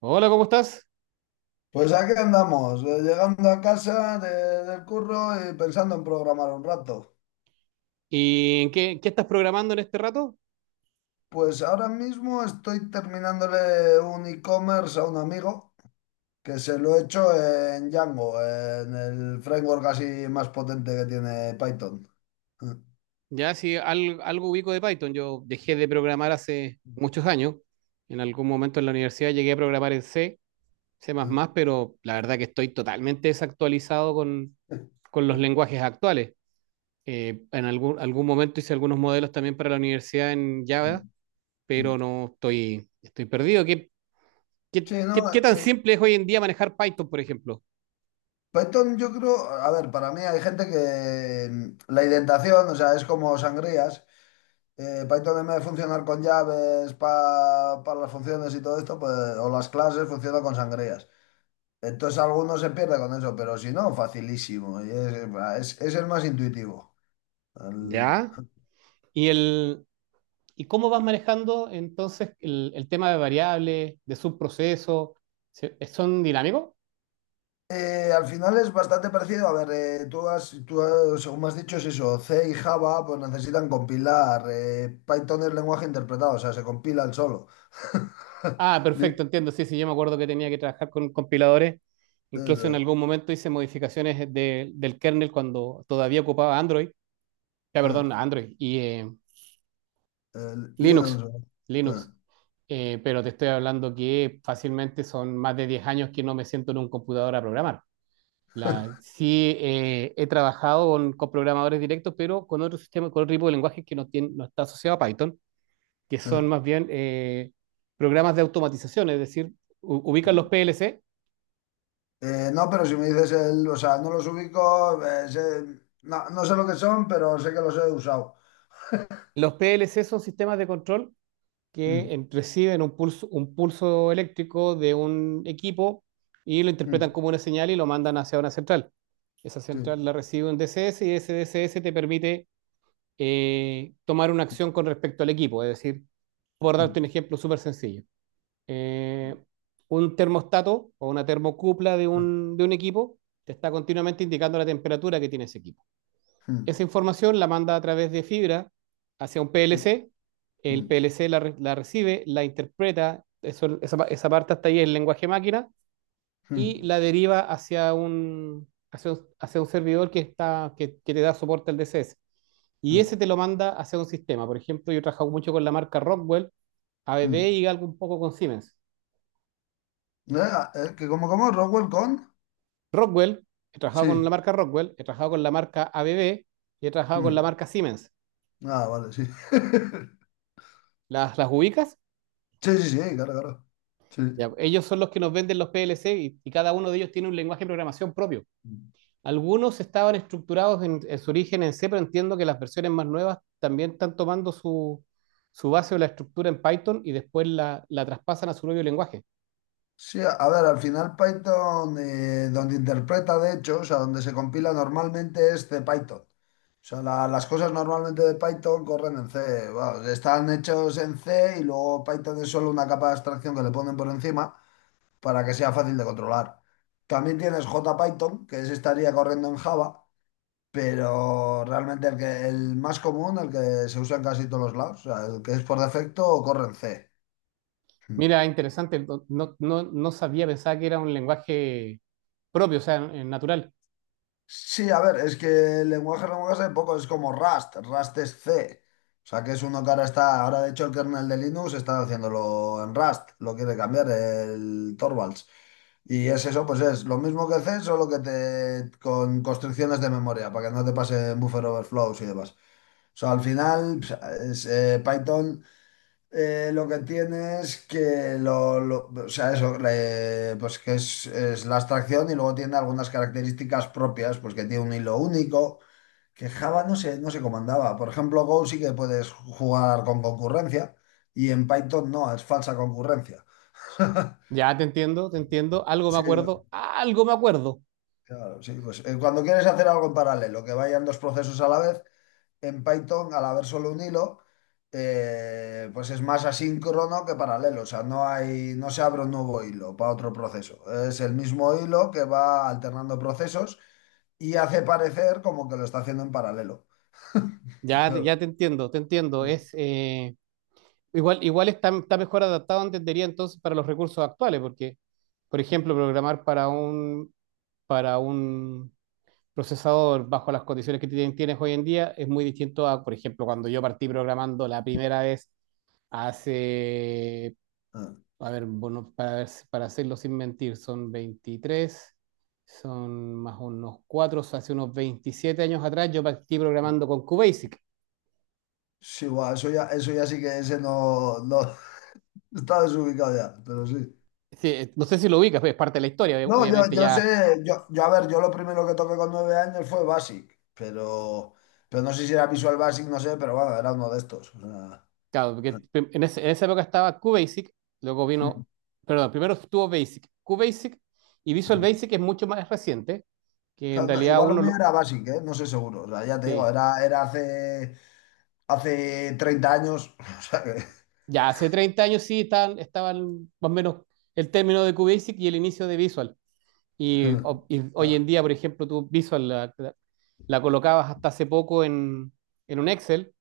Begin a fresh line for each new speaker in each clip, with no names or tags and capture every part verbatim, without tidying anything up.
Hola, ¿cómo estás?
Pues aquí andamos, eh, llegando a casa de- del curro y pensando en programar un rato.
¿Y en qué, qué estás programando en este rato?
Pues ahora mismo estoy terminándole un e-commerce a un amigo que se lo he hecho en Django, en el framework así más potente que tiene Python.
Ya si al- Algo ubico de Python, yo dejé de programar hace muchos años. En algún momento en la universidad llegué a programar en C, C++, pero la verdad que estoy totalmente desactualizado con, con los lenguajes actuales. Eh, en algún, algún momento hice algunos modelos también para la universidad en Java, pero no estoy, estoy perdido. ¿Qué, qué,
Sí, no,
qué, qué tan
eh,
simple es hoy en día manejar Python, por ejemplo?
Python yo creo, a ver, para mí hay gente que mm, la indentación, o sea, es como sangrías. Eh, Python en vez de funcionar con llaves pa- para las funciones y todo esto, pues, o las clases, funciona con sangrías. Entonces alguno se pierde con eso, pero si no, facilísimo. Y es, es- es el más intuitivo. Al,
¿Ya? ¿Y el, ¿Y cómo vas manejando entonces el, el tema de variables, de subprocesos? ¿Se- eh, ¿Son dinámicos?
Eh, al final es bastante parecido. A ver, eh, tú has, tú has- según me has dicho, es eso. C y Java pues necesitan compilar. eh, Python es lenguaje interpretado, o sea, se compila el solo.
Ah,
Li-
perfecto, entiendo. Sí, sí, yo me acuerdo que tenía que trabajar con compiladores. Incluso en
eso,
algún momento hice modificaciones de- del kernel cuando todavía ocupaba Android. Ya,
eh,
perdón, Android y eh,
eh,
Linux.
Linux. eh,
Linux. Eh, pero te estoy hablando que fácilmente son más de diez años que no me siento en un computador a programar. La, sí, eh, he trabajado con, con programadores directos, pero con otro sistema, con otro tipo de lenguaje que no, tiene, no está asociado a Python, que son
eh.
más bien eh, programas de automatización, es decir, u- ubican los
eh.
P L C.
Eh, no, pero si me dices el, o sea, no los ubico, eh, sé- no, no sé lo que son, pero sé que los he usado.
Los P L C son sistemas de control que
Mm,
en- reciben un pulso, un pulso eléctrico de un equipo y lo interpretan
mm,
como una señal y lo mandan hacia una central. Esa
sí,
central la recibe un D C S y ese D C S te permite eh, tomar una acción con respecto al equipo, es decir, por
mm,
darte un ejemplo súper sencillo, eh, un termostato o una termocupla de
mm,
un, de un equipo te está continuamente indicando la temperatura que tiene ese equipo.
mm,
Esa información la manda a través de fibra hacia un
sí,
P L C, el
mm,
P L C la, re- la recibe, la interpreta, eso- esa, esa parte hasta ahí es lenguaje máquina, y
mm,
la deriva hacia un, hacia un, hacia un servidor que, está, que, que te da soporte al D C S. Y
mm,
ese te lo manda hacia un sistema. Por ejemplo, yo he trabajado mucho con la marca Rockwell, A B B
mm.
y algo un poco con Siemens.
Eh, eh, ¿que cómo, cómo? ¿Rockwell con?
Rockwell, he trabajado con
Sí.
la marca Rockwell, he trabajado con la marca A B B y he trabajado con la
Mm.
marca Siemens.
Ah, vale, sí.
¿Las, las ubicas?
Sí, sí, sí, claro, claro. Sí.
Ya, ellos son los que nos venden los P L C y, y, cada uno de ellos tiene un lenguaje de programación propio. Algunos estaban estructurados en, en su origen en C, pero entiendo que las versiones más nuevas también están tomando su, su base o la estructura en Python y después la, la traspasan a su propio lenguaje.
Sí, a a ver, al final Python, eh, donde interpreta de hecho, o sea, donde se compila normalmente es de Python. O sea, la- las cosas normalmente de Python corren en C. Bueno, están hechos en C y luego Python es solo una capa de abstracción que le ponen por encima para que sea fácil de controlar. También tienes JPython, que ese estaría corriendo en Java, pero realmente el que, el más común, el que se usa en casi todos los lados, o sea, el que es por defecto, corre en C.
Mira, interesante, no, no, no- no sabía, pensaba que era un lenguaje propio, o sea, eh, natural.
Sí, a ver, es que lenguaje, lenguaje hay poco, es como Rust, Rust es C. O sea, que es uno que ahora está, ahora de hecho el kernel de Linux está haciéndolo en Rust, lo quiere cambiar el Torvalds. Y es eso, pues es lo mismo que C, solo que te con constricciones de memoria, para que no te pase buffer overflows y demás. O sea, al final pues, es, eh, Python. Eh, lo que tiene es que lo, lo- o sea, eso, le- pues que es, es la abstracción y luego tiene algunas características propias, pues que tiene un hilo único, que Java no se no se comandaba. Por ejemplo, Go sí que puedes jugar con concurrencia y en Python no, es falsa concurrencia.
Ya te entiendo, te entiendo, algo me
Sí,
acuerdo, algo me acuerdo.
claro, sí, pues eh, cuando quieres hacer algo en paralelo, que vayan dos procesos a la vez, en Python, al haber solo un hilo, eh, pues es más asíncrono que paralelo. O sea, no hay, no se abre un nuevo hilo para otro proceso. Es el mismo hilo que va alternando procesos y hace parecer como que lo está haciendo en paralelo.
Ya, te-
Claro.
ya te entiendo, te entiendo. Es, eh, igual, igual está, está mejor adaptado, entendería entonces, para los recursos actuales, porque, por ejemplo, programar para un, para un procesador bajo las condiciones que tien- tienes hoy en día es muy distinto a, por ejemplo, cuando yo partí programando la primera vez hace,
Ah,
a ver, bueno, para, ver- para hacerlo sin mentir, son veintitrés son más unos cuatro, o sea, hace unos veintisiete años atrás yo partí programando con QBasic.
sí, guau, eso ya, eso ya sí que ese no, no está desubicado ya, pero sí.
Sí, eh, no sé si lo ubicas, pues es parte de la historia, ob-
No, yo,
obviamente
yo sé,
ya
yo, yo a ver, yo lo primero que toqué con nueve años fue Basic, pero, pero no sé si era Visual Basic, no sé, pero bueno, era uno de estos. O sea.
claro, porque prim- en, ese- en esa época estaba QBasic, luego vino,
Mm,
perdón, primero estuvo Basic, QBasic y Visual
mm.
Basic es mucho más reciente, que en
Claro, no,
realidad
igual lo
uno
mío
lo,
era básico, ¿eh? No sé seguro. O sea, ya te digo,
sí.
era, era hace, hace treinta años. O sea que.
Ya hace treinta años sí estaban, estaban más o menos el término de QBasic y el inicio de Visual. Y,
Mm,
o- y hoy en
ah,
día, por ejemplo, tú Visual la, la- la colocabas hasta hace poco en, en un Excel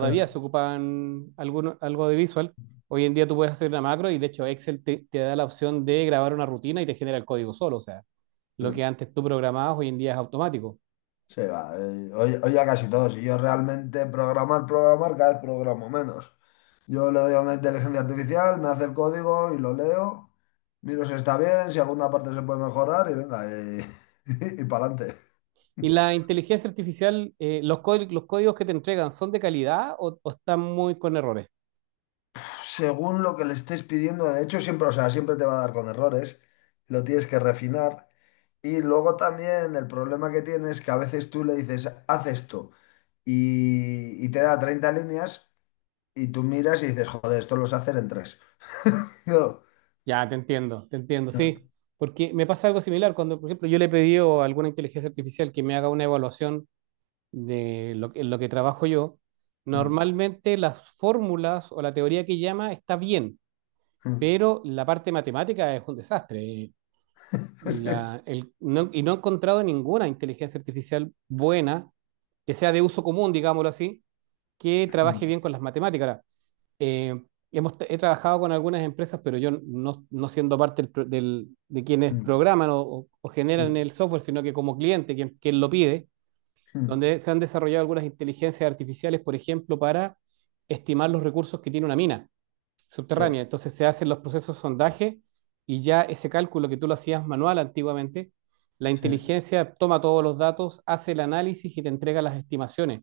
ah,
se ocupan alguno- algo de visual. Hoy en día tú puedes hacer una macro y de hecho Excel te, te da la opción de grabar una rutina y te genera el código solo. O sea, lo
mm.
que antes tú programabas hoy en día es automático.
Sí, va. eh, Hoy, hoy ya casi todos. Y yo realmente programar, programar, cada vez programo menos. Yo le doy a una inteligencia artificial, me hace el código y lo leo. Miro si está bien, si alguna parte se puede mejorar y venga, y, y, para adelante.
Y la inteligencia artificial, eh, los, códi- los códigos que te entregan, ¿son de calidad o, o están muy con errores?
Según lo que le estés pidiendo, de hecho, siempre, o sea, siempre te va a dar con errores. Lo tienes que refinar. Y luego también el problema que tienes es que a veces tú le dices, haz esto, y, y te da treinta líneas, y tú miras y dices, joder, esto lo sé hacer en tres. No.
Ya, te entiendo, te entiendo, sí. Porque me pasa algo similar cuando, por ejemplo, yo le he pedido a alguna inteligencia artificial que me haga una evaluación de lo, que- en lo que trabajo yo. Normalmente las fórmulas o la teoría que llama está bien, pero la parte matemática es un desastre. La- el- no- y no he encontrado ninguna inteligencia artificial buena, que sea de uso común, digámoslo así, que trabaje bien con las matemáticas. Ahora, eh, hemos, he trabajado con algunas empresas, pero yo no, no siendo parte del pro- del- de quienes programan o, o- o
Sí,
generan
sí,
el software, sino que como cliente, quien, quien lo pide, donde se han desarrollado algunas inteligencias artificiales, por ejemplo, para estimar los recursos que tiene una mina
sí,
subterránea. Entonces se hacen los procesos de sondaje y ya ese cálculo que tú lo hacías manual antiguamente, la
sí.
inteligencia toma todos los datos, hace el análisis y te entrega las estimaciones.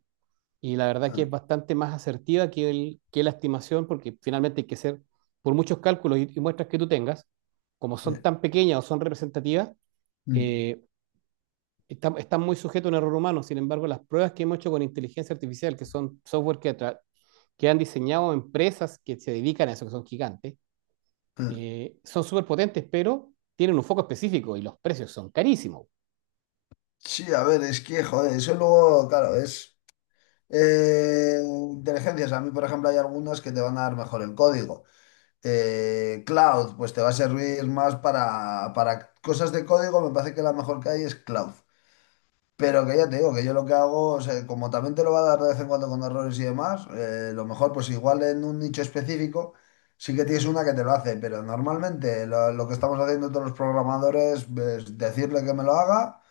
Y la verdad que es bastante más asertiva que, el, que la estimación, porque finalmente hay que hacer por muchos cálculos y, y muestras que tú tengas, como son tan pequeñas o son representativas, eh, están, están muy sujetos a un error humano. Sin embargo, las pruebas que hemos hecho con inteligencia artificial, que son software que, que han diseñado empresas que se dedican a eso, que son gigantes, eh, son súper potentes, pero tienen un foco específico y los precios son carísimos.
Sí, a ver, es que, joder, eso luego, claro, es eh, inteligencias. A mí, por ejemplo, hay algunas que te van a dar mejor el código. Eh, cloud, pues te va a servir más para, para cosas de código, me parece que la mejor que hay es cloud. Pero que ya te digo, que yo lo que hago, o sea, como también te lo va a dar de vez en cuando con errores y demás, eh, lo mejor pues igual en un nicho específico sí que tienes una que te lo hace, pero normalmente lo, lo que estamos haciendo todos los programadores es decirle que me lo haga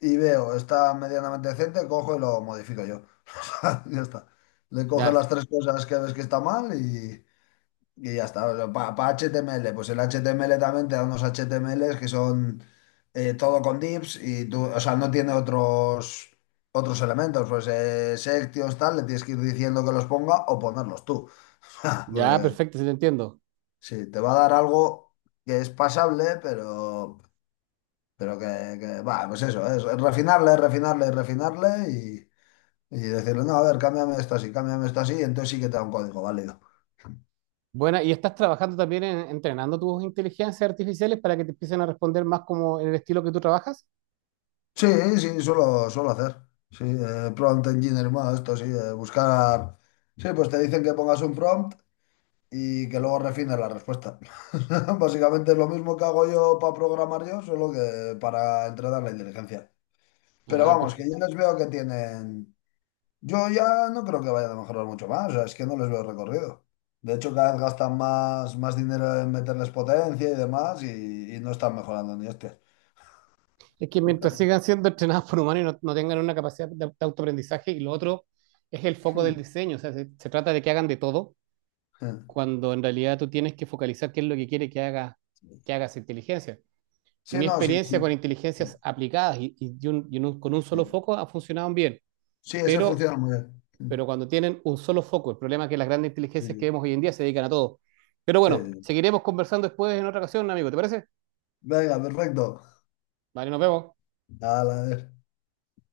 y veo, está medianamente decente, cojo y lo modifico yo. O sea, ya está. Le coges
Ya,
las tres cosas que ves que está mal y... Y ya está, para H T M L, pues el H T M L también te da unos H T M Ls que son eh, todo con divs y tú, o sea, no tiene otros, otros elementos, pues eh, sections, tal, le tienes que ir diciendo que los ponga o ponerlos tú.
ya,
Porque
perfecto, sí te entiendo.
sí, te va a dar algo que es pasable, pero, pero que, que, va, pues eso, es refinarle, refinarle, refinarle y, y decirle, no, a ver, cámbiame esto así, cámbiame esto así, y entonces sí que te da un código válido.
Bueno, y estás trabajando también en, entrenando tus inteligencias artificiales para que te empiecen a responder más como en el estilo que tú trabajas.
Sí, sí, suelo, suelo hacer. Sí, eh, prompt engineer más, esto sí, eh, buscar. Sí, pues te dicen que pongas un prompt y que luego refines la respuesta. Básicamente es lo mismo que hago yo para programar yo, solo que para entrenar la inteligencia. Pero
Ah,
vamos, que
perfecto.
yo les veo que tienen. Yo ya no creo que vayan a mejorar mucho más, o sea, es que no les veo recorrido. De hecho, cada vez gastan más, más dinero en meterles potencia y demás y, y no están mejorando ni este.
Es que mientras sigan siendo entrenados por humanos y no, no tengan una capacidad de, de autoaprendizaje, y lo otro es el foco del diseño, o sea, se, se trata de que hagan de todo, cuando en realidad tú tienes que focalizar qué es lo que quiere que haga, que haga esa inteligencia.
Sí,
Mi
no, sí, sí.
experiencia con inteligencias aplicadas y, y un- y un- con un solo
Sí,
foco ha funcionado bien,
sí, esa
pero,
funciona muy bien. Sí,
pero cuando tienen un solo foco, el problema es que las grandes inteligencias que
sí,
vemos hoy en día se dedican a todo. Pero
sí.
bueno,
Sí.
seguiremos conversando después en otra ocasión, amigo, ¿te parece?
Venga, perfecto.
Vale, nos vemos.
Ala,